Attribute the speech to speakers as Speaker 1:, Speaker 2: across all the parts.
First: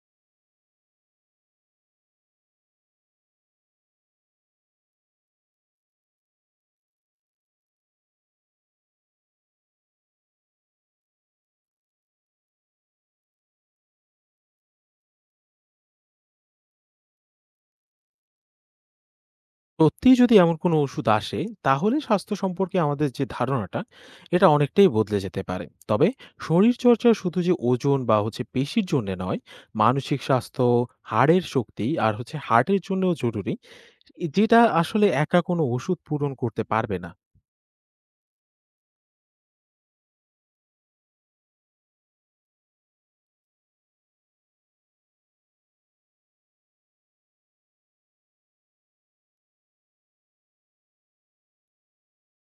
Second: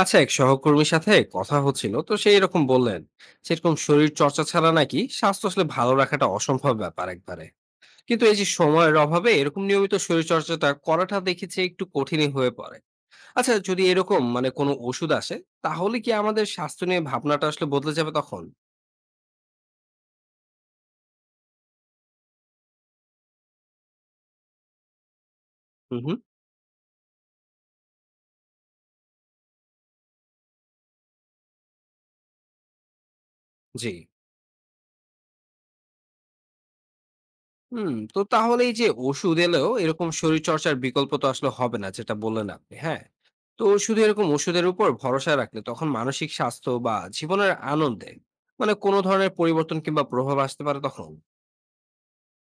Speaker 1: আচ্ছা, এক সহকর্মীর সাথে কথা হচ্ছিল, তো সেই এরকম বললেন সেরকম শরীর চর্চা ছাড়া নাকি স্বাস্থ্য আসলে ভালো রাখাটা অসম্ভব ব্যাপার একবারে। কিন্তু এই যে সময়ের অভাবে এরকম নিয়মিত শরীর চর্চাটা করাটা দেখেছি একটু কঠিনই হয়ে পড়ে। আচ্ছা, যদি এরকম কোনো ওষুধ আসে, তাহলে কি আমাদের স্বাস্থ্য নিয়ে ভাবনাটা আসলে বদলে যাবে তখন?
Speaker 2: সত্যিই যদি এমন কোনো ওষুধ আসে, তাহলে স্বাস্থ্য সম্পর্কে আমাদের যে ধারণাটা, এটা অনেকটাই বদলে যেতে পারে।
Speaker 1: হুম,
Speaker 2: তবে
Speaker 1: হুম।
Speaker 2: শরীরচর্চা শুধু যে ওজন বা পেশির জন্য নয়, মানসিক স্বাস্থ্য, হাড়ের শক্তি আর হার্টের জন্যও জরুরি,
Speaker 1: জি।
Speaker 2: যেটা আসলে একা কোনো ওষুধ পূরণ করতে পারবে না।
Speaker 1: তো তাহলে এই যে ওষুধ এলেও এরকম শরীর চর্চার বিকল্প তো আসলে হবে না, যেটা বললেন আপনি, হ্যাঁ। তো শুধু এরকম ওষুধের উপর ভরসা রাখলে তখন মানসিক স্বাস্থ্য বা জীবনের আনন্দে কোনো ধরনের পরিবর্তন কিংবা প্রভাব আসতে পারে তখন?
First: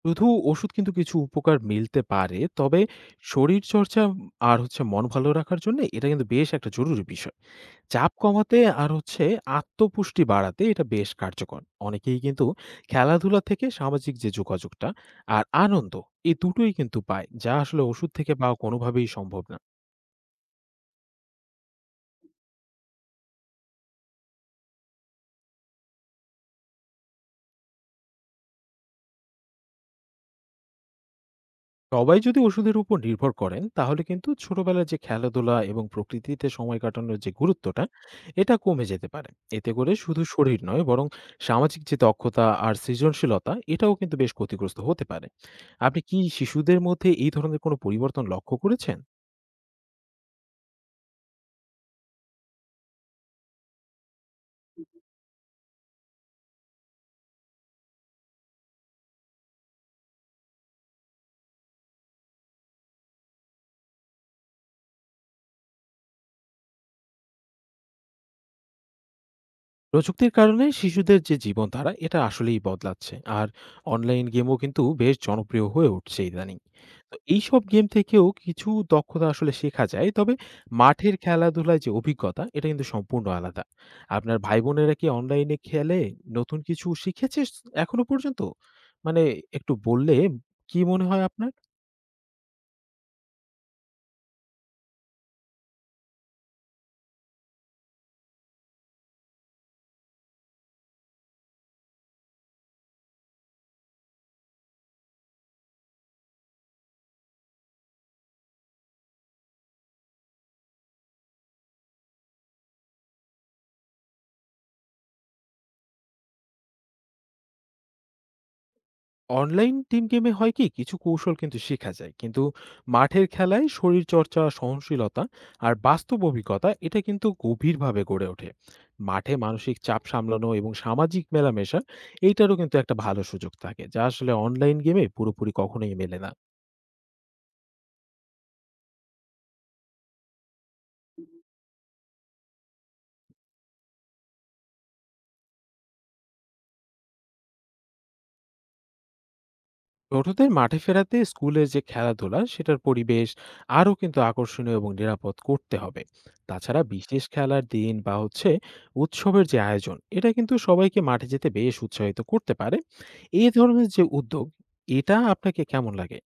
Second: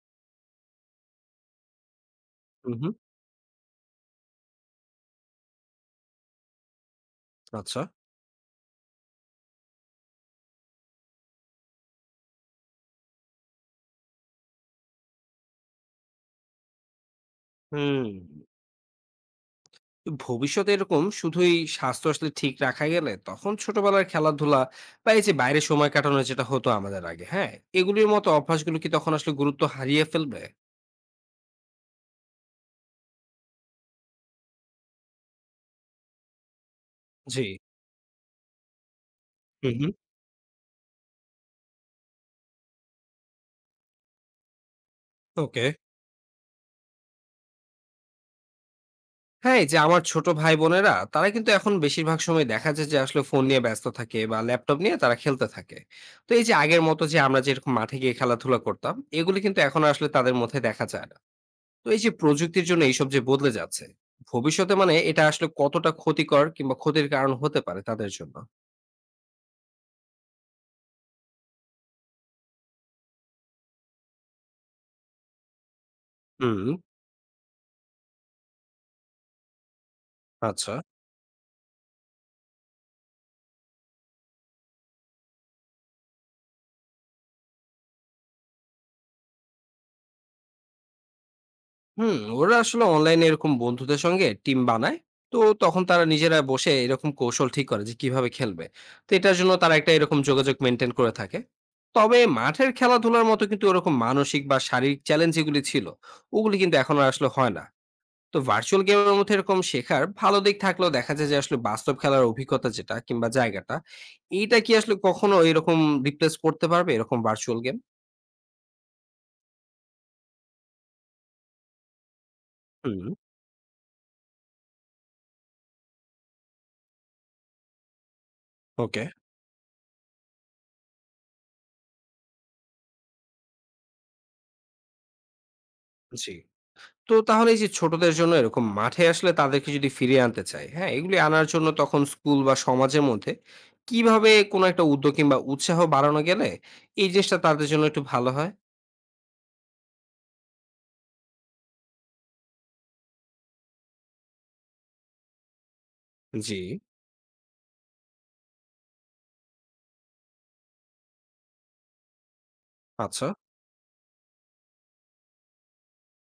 Speaker 2: শুধু ওষুধ কিন্তু কিছু উপকার মিলতে পারে,
Speaker 1: হুম,
Speaker 2: তবে
Speaker 1: হুম।
Speaker 2: শরীরচর্চা আর মন ভালো রাখার জন্য এটা কিন্তু বেশ একটা জরুরি বিষয়।
Speaker 1: আচ্ছা।
Speaker 2: চাপ কমাতে আর আত্মপুষ্টি বাড়াতে এটা বেশ কার্যকর। অনেকেই কিন্তু খেলাধুলা থেকে সামাজিক যে যোগাযোগটা আর আনন্দ, এই দুটোই কিন্তু পায়, যা আসলে
Speaker 1: হুম
Speaker 2: ওষুধ থেকে পাওয়া কোনোভাবেই সম্ভব না।
Speaker 1: তো ভবিষ্যতে এরকম শুধুই স্বাস্থ্য আসলে ঠিক রাখা গেলে তখন ছোটবেলার খেলাধুলা বা এই যে বাইরে সময় কাটানো যেটা হতো আমাদের আগে, হ্যাঁ, এগুলির মতো অভ্যাসগুলো কি তখন আসলে গুরুত্ব হারিয়ে ফেলবে?
Speaker 2: সবাই যদি ওষুধের উপর নির্ভর করেন, তাহলে কিন্তু ছোটবেলার যে খেলাধুলা এবং প্রকৃতিতে সময় কাটানোর যে
Speaker 1: জি।
Speaker 2: গুরুত্বটা, এটা কমে যেতে পারে।
Speaker 1: হুম,
Speaker 2: এতে করে
Speaker 1: হুম।
Speaker 2: শুধু শরীর নয়, বরং সামাজিক যে দক্ষতা আর সৃজনশীলতা, এটাও কিন্তু বেশ ক্ষতিগ্রস্ত হতে পারে।
Speaker 1: ওকে।
Speaker 2: আপনি কি শিশুদের মধ্যে এই ধরনের কোনো পরিবর্তন লক্ষ্য করেছেন?
Speaker 1: হ্যাঁ, এই যে আমার ছোট ভাই-বোনেরা তারা কিন্তু এখন বেশিরভাগ সময় দেখা যায় যে আসলে ফোন নিয়ে ব্যস্ত থাকে বা ল্যাপটপ নিয়ে তারা খেলতে থাকে। তো এই যে আগের মতো যে আমরা যেরকম মাঠে গিয়ে খেলাধুলা করতাম, এগুলো কিন্তু এখন আসলে তাদের মধ্যে দেখা যায় না। তো এই যে প্রযুক্তির জন্য এইসব যে বদলে যাচ্ছে, ভবিষ্যতে এটা আসলে কতটা ক্ষতিকর কিংবা ক্ষতির কারণ হতে পারে তাদের জন্য?
Speaker 2: প্রযুক্তির কারণে শিশুদের যে জীবনধারা, এটা আসলেই বদলাচ্ছে। আর অনলাইন গেমও কিন্তু বেশ জনপ্রিয় হয়ে উঠছে ইদানিং।
Speaker 1: হুম।
Speaker 2: তো এইসব গেম থেকেও কিছু দক্ষতা আসলে শেখা যায়, তবে
Speaker 1: আচ্ছা।
Speaker 2: মাঠের খেলাধুলায় যে অভিজ্ঞতা, এটা কিন্তু সম্পূর্ণ আলাদা। আপনার ভাই বোনেরা কি অনলাইনে খেলে নতুন কিছু শিখেছে এখনো পর্যন্ত? মানে একটু বললে, কি মনে হয় আপনার?
Speaker 1: হুম, ওরা আসলে অনলাইনে এরকম বন্ধুদের সঙ্গে টিম বানায়। তো তখন তারা নিজেরা বসে এরকম কৌশল ঠিক করে যে কিভাবে খেলবে। তো এটার জন্য তারা একটা এরকম যোগাযোগ মেইনটেইন করে থাকে। তবে মাঠের খেলাধুলার মতো কিন্তু ওরকম মানসিক বা শারীরিক চ্যালেঞ্জ যেগুলি ছিল, ওগুলি কিন্তু এখন আর আসলে হয় না। তো ভার্চুয়াল গেমের মধ্যে এরকম শেখার ভালো দিক থাকলেও দেখা যায় যে আসলে বাস্তব খেলার অভিজ্ঞতা যেটা কিংবা জায়গাটা, এইটা কি আসলে কখনো এরকম রিপ্লেস করতে পারবে এরকম ভার্চুয়াল গেম?
Speaker 2: অনলাইন টিম গেমে হয় কি, কিছু কৌশল কিন্তু শেখা যায়, কিন্তু
Speaker 1: হুম।
Speaker 2: মাঠের খেলায় শরীরচর্চা, সহনশীলতা আর বাস্তব অভিজ্ঞতা, এটা কিন্তু গভীরভাবে গড়ে ওঠে।
Speaker 1: ওকে।
Speaker 2: মাঠে মানসিক চাপ সামলানো এবং সামাজিক মেলামেশা, এইটারও কিন্তু একটা ভালো সুযোগ থাকে, যা আসলে অনলাইন গেমে পুরোপুরি কখনোই মেলে না।
Speaker 1: জি। তো তাহলে এই যে ছোটদের জন্য এরকম মাঠে আসলে তাদেরকে যদি ফিরিয়ে আনতে চাই, হ্যাঁ, এগুলি আনার জন্য তখন স্কুল বা সমাজের মধ্যে কিভাবে কোনো একটা উদ্যোগ কিংবা উৎসাহ বাড়ানো গেলে এই জিনিসটা তাদের জন্য একটু ভালো হয়?
Speaker 2: ছোটদের মাঠে ফেরাতে স্কুলের যে খেলাধুলা, সেটার পরিবেশ আরও কিন্তু আকর্ষণীয় এবং নিরাপদ করতে হবে।
Speaker 1: জি।
Speaker 2: তাছাড়া বিশেষ খেলার দিন বা উৎসবের যে আয়োজন, এটা কিন্তু সবাইকে মাঠে যেতে বেশ উৎসাহিত করতে পারে।
Speaker 1: আচ্ছা।
Speaker 2: এই ধরনের যে উদ্যোগ, এটা আপনাকে কেমন লাগে?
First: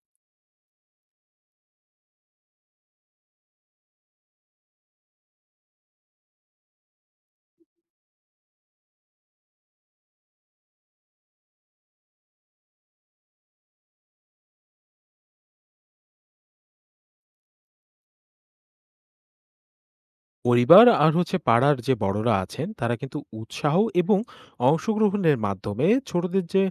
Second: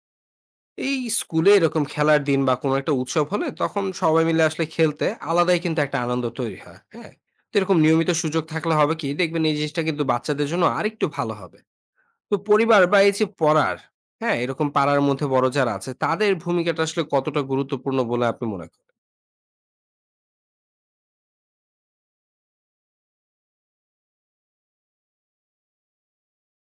Speaker 1: এই স্কুলে এরকম খেলার দিন বা কোনো একটা উৎসব হলে তখন সবাই মিলে আসলে খেলতে আলাদাই কিন্তু একটা আনন্দ তৈরি হয়, হ্যাঁ। তো এরকম নিয়মিত সুযোগ থাকলে হবে কি দেখবেন এই জিনিসটা কিন্তু বাচ্চাদের জন্য আরেকটু ভালো হবে। তো পরিবার বা এই যে পড়ার, হ্যাঁ, এরকম পাড়ার মধ্যে বড় যারা আছে, তাদের ভূমিকাটা আসলে কতটা গুরুত্বপূর্ণ বলে আপনি মনে করেন?
Speaker 2: পরিবার আর পাড়ার যে বড়রা আছেন, তারা কিন্তু উৎসাহ এবং অংশগ্রহণের মাধ্যমে ছোটদের যে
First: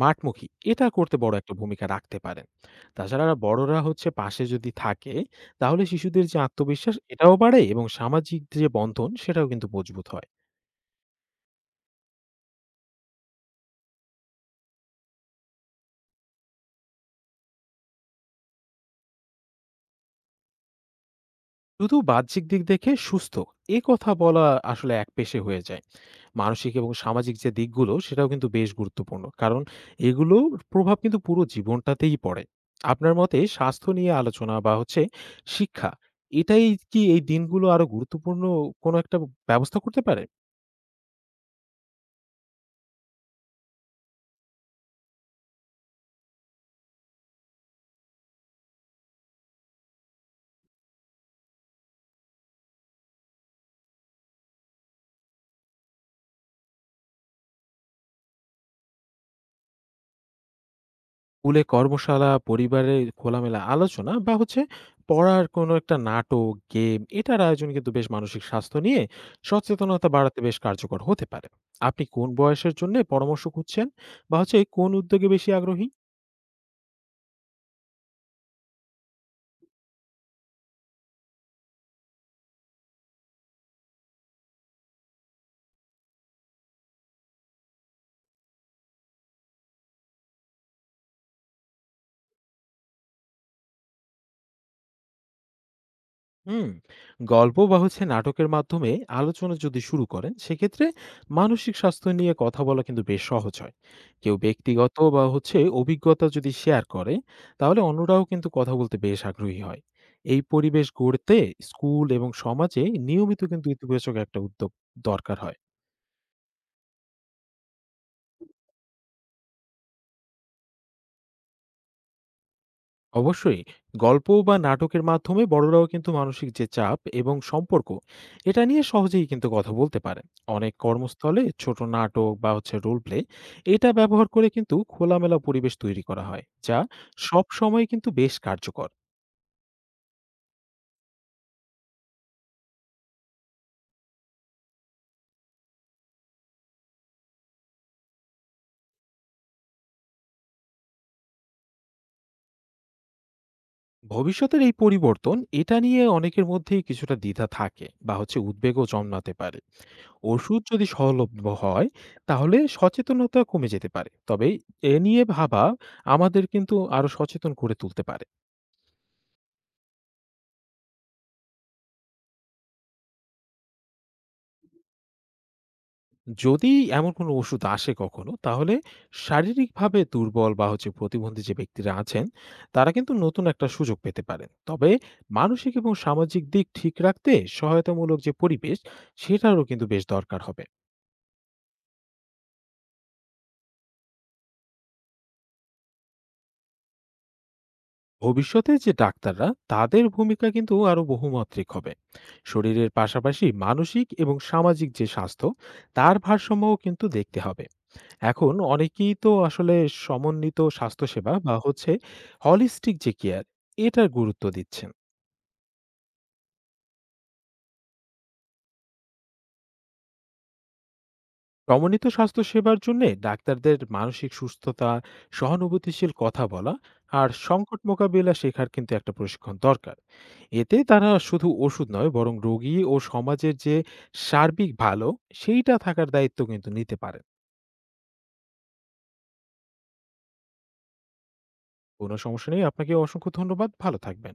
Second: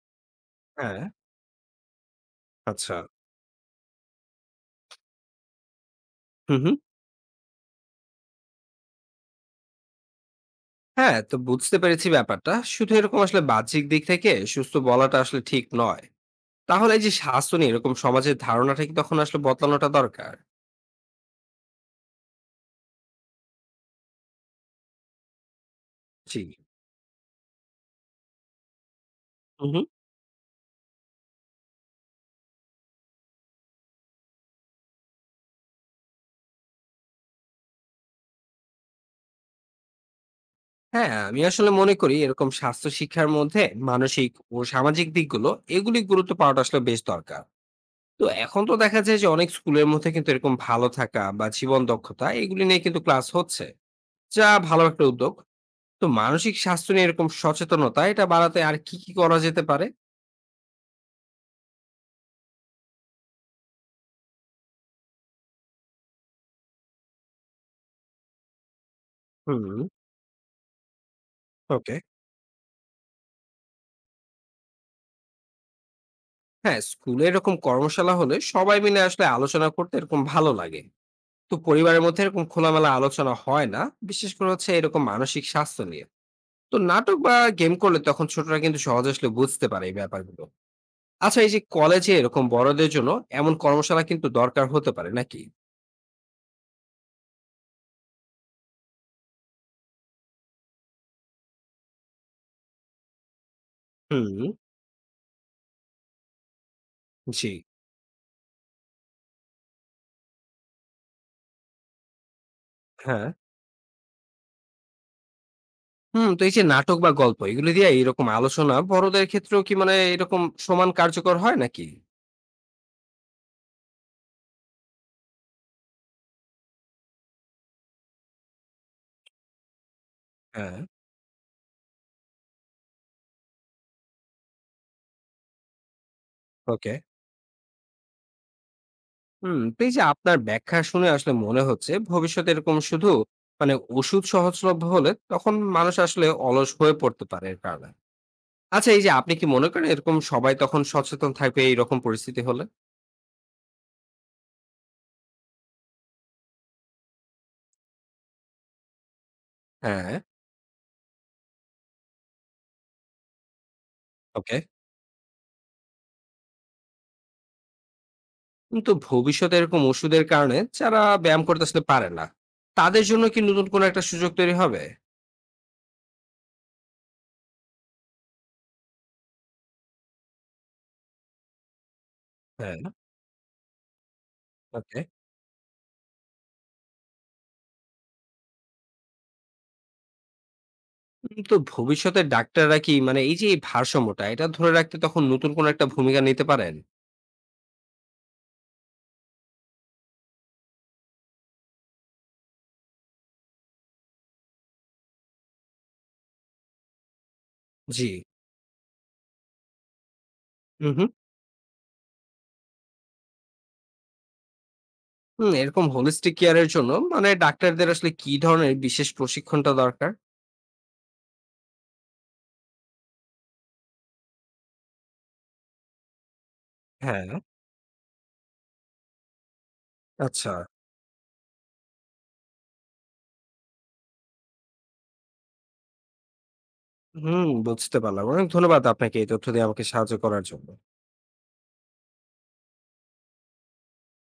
Speaker 2: মাঠমুখী, এটা
Speaker 1: হ্যাঁ।
Speaker 2: করতে বড় একটা ভূমিকা রাখতে পারেন।
Speaker 1: আচ্ছা।
Speaker 2: তাছাড়া বড়রা পাশে যদি থাকে, তাহলে শিশুদের যে
Speaker 1: হু, হু।
Speaker 2: আত্মবিশ্বাস, এটাও বাড়ে এবং সামাজিক যে বন্ধন, সেটাও কিন্তু মজবুত হয়।
Speaker 1: হ্যাঁ, তো বুঝতে পেরেছি ব্যাপারটা। শুধু এরকম আসলে বাহ্যিক দিক থেকে সুস্থ বলাটা আসলে ঠিক নয়। তাহলে এই যে স্বাস্থ্য নিয়ে এরকম সমাজের ধারণাটা কি তখন আসলে বদলানোটা দরকার?
Speaker 2: শুধু বাহ্যিক দিক দেখে সুস্থ এ কথা বলা আসলে এক পেশে হয়ে যায়।
Speaker 1: জি।
Speaker 2: মানসিক এবং সামাজিক যে দিকগুলো, সেটাও কিন্তু বেশ গুরুত্বপূর্ণ, কারণ
Speaker 1: হু, হু।
Speaker 2: এগুলোর প্রভাব কিন্তু পুরো জীবনটাতেই পড়ে। আপনার মতে স্বাস্থ্য নিয়ে আলোচনা বা শিক্ষা, এটাই কি এই দিনগুলো আরো গুরুত্বপূর্ণ কোনো একটা ব্যবস্থা করতে পারে?
Speaker 1: হ্যাঁ, আমি আসলে মনে করি এরকম স্বাস্থ্য শিক্ষার মধ্যে মানসিক ও সামাজিক দিকগুলো এগুলি গুরুত্ব পাওয়াটা আসলে বেশ দরকার। তো এখন তো দেখা যায় যে অনেক স্কুলের মধ্যে কিন্তু এরকম ভালো থাকা বা জীবন দক্ষতা এগুলি নিয়ে কিন্তু ক্লাস হচ্ছে, যা ভালো একটা উদ্যোগ। তো মানসিক স্বাস্থ্য নিয়ে এরকম সচেতনতা এটা বাড়াতে আর কি কি করা যেতে পারে?
Speaker 2: স্কুলে কর্মশালা, পরিবারে খোলামেলা আলোচনা বা পড়ার কোনো একটা নাটক, গেম, এটার আয়োজন কিন্তু বেশ মানসিক স্বাস্থ্য নিয়ে
Speaker 1: হুম।
Speaker 2: সচেতনতা বাড়াতে বেশ কার্যকর হতে পারে।
Speaker 1: ওকে।
Speaker 2: আপনি কোন বয়সের জন্যে পরামর্শ খুঁজছেন বা কোন উদ্যোগে বেশি আগ্রহী?
Speaker 1: হ্যাঁ, স্কুলে এরকম কর্মশালা হলে সবাই মিলে আসলে আলোচনা করতে এরকম ভালো লাগে। তো পরিবারের মধ্যে এরকম খোলামেলা আলোচনা হয় না, বিশেষ করে হচ্ছে এরকম মানসিক স্বাস্থ্য নিয়ে। তো নাটক বা গেম করলে তখন ছোটরা কিন্তু সহজে আসলে বুঝতে পারে এই ব্যাপারগুলো। আচ্ছা, এই যে কলেজে এরকম বড়দের জন্য এমন কর্মশালা কিন্তু দরকার হতে পারে নাকি?
Speaker 2: হুম। গল্প বা নাটকের মাধ্যমে আলোচনা যদি শুরু করেন, সেক্ষেত্রে মানসিক স্বাস্থ্য নিয়ে কথা বলা কিন্তু বেশ সহজ হয়। কেউ
Speaker 1: হুম।
Speaker 2: ব্যক্তিগত বা অভিজ্ঞতা যদি শেয়ার করে,
Speaker 1: জি।
Speaker 2: তাহলে অন্যরাও কিন্তু কথা বলতে বেশ আগ্রহী হয়। এই পরিবেশ গড়তে স্কুল এবং সমাজে
Speaker 1: হ্যাঁ।
Speaker 2: নিয়মিত কিন্তু ইতিবাচক একটা উদ্যোগ দরকার হয়।
Speaker 1: তো এই যে নাটক বা গল্প এগুলো দিয়ে এরকম আলোচনা বড়দের ক্ষেত্রেও কি এরকম সমান কার্যকর হয় নাকি?
Speaker 2: অবশ্যই, গল্প বা নাটকের মাধ্যমে বড়রাও কিন্তু মানসিক যে চাপ এবং সম্পর্ক, এটা নিয়ে সহজেই কিন্তু কথা বলতে পারে। অনেক
Speaker 1: হ্যাঁ।
Speaker 2: কর্মস্থলে ছোট নাটক বা রোল প্লে, এটা ব্যবহার করে কিন্তু খোলামেলা পরিবেশ তৈরি করা হয়, যা
Speaker 1: ওকে।
Speaker 2: সব সময় কিন্তু বেশ কার্যকর।
Speaker 1: তো এই যে আপনার ব্যাখ্যা শুনে আসলে মনে হচ্ছে ভবিষ্যতে এরকম শুধু মানে ওষুধ সহজলভ্য হলে তখন মানুষ আসলে অলস হয়ে পড়তে পারে এর কারণে। আচ্ছা, এই যে আপনি কি মনে করেন এরকম সবাই তখন সচেতন থাকবে এইরকম পরিস্থিতি হলে?
Speaker 2: ভবিষ্যতের এই পরিবর্তন, এটা নিয়ে অনেকের মধ্যেই কিছুটা দ্বিধা থাকে বা উদ্বেগও জন্মাতে পারে।
Speaker 1: হ্যাঁ।
Speaker 2: ওষুধ যদি সহলভ্য হয়, তাহলে সচেতনতা কমে যেতে পারে, তবে
Speaker 1: ওকে।
Speaker 2: এ নিয়ে ভাবা আমাদের কিন্তু আরো সচেতন করে তুলতে পারে।
Speaker 1: কিন্তু ভবিষ্যতে এরকম ওষুধের কারণে যারা ব্যায়াম করতে আসলে পারে না, তাদের জন্য কি নতুন কোনো একটা সুযোগ তৈরি হবে?
Speaker 2: যদি এমন কোনো ওষুধ আসে কখনো, তাহলে শারীরিকভাবে দুর্বল বা প্রতিবন্ধী যে ব্যক্তিরা আছেন,
Speaker 1: হ্যাঁ।
Speaker 2: তারা কিন্তু নতুন একটা সুযোগ পেতে পারেন, তবে
Speaker 1: ওকে।
Speaker 2: মানসিক এবং সামাজিক দিক ঠিক রাখতে সহায়তামূলক যে পরিবেশ, সেটারও কিন্তু বেশ দরকার হবে।
Speaker 1: কিন্তু ভবিষ্যতে ডাক্তাররা কি এই যে এই ভারসাম্যটা এটা ধরে রাখতে তখন নতুন কোনো একটা ভূমিকা নিতে পারেন?
Speaker 2: ভবিষ্যতে যে ডাক্তাররা, তাদের ভূমিকা কিন্তু আরো বহুমাত্রিক হবে। শরীরের পাশাপাশি মানসিক এবং সামাজিক যে স্বাস্থ্য, তার ভারসাম্যও কিন্তু দেখতে হবে।
Speaker 1: জি।
Speaker 2: এখন অনেকেই তো আসলে সমন্বিত
Speaker 1: হুম, হুম।
Speaker 2: স্বাস্থ্যসেবা বা হলিস্টিক যে কেয়ার, এটার গুরুত্ব দিচ্ছেন।
Speaker 1: হুম, এরকম হোলিস্টিক কেয়ারের জন্য ডাক্তারদের আসলে কি ধরনের বিশেষ প্রশিক্ষণটা দরকার?
Speaker 2: সমন্বিত স্বাস্থ্যসেবার জন্যে ডাক্তারদের মানসিক সুস্থতা, সহানুভূতিশীল কথা বলা
Speaker 1: হ্যাঁ।
Speaker 2: আর সংকট মোকাবিলা শেখার কিন্তু একটা প্রশিক্ষণ দরকার।
Speaker 1: আচ্ছা।
Speaker 2: এতে তারা শুধু ওষুধ নয়, বরং রোগী ও সমাজের যে সার্বিক ভালো, সেইটা থাকার দায়িত্ব কিন্তু নিতে পারেন।
Speaker 1: হুম, বুঝতে পারলাম। অনেক ধন্যবাদ আপনাকে এই তথ্য দিয়ে আমাকে সাহায্য করার জন্য।
Speaker 2: কোনো সমস্যা নেই। আপনাকে অসংখ্য ধন্যবাদ। ভালো থাকবেন।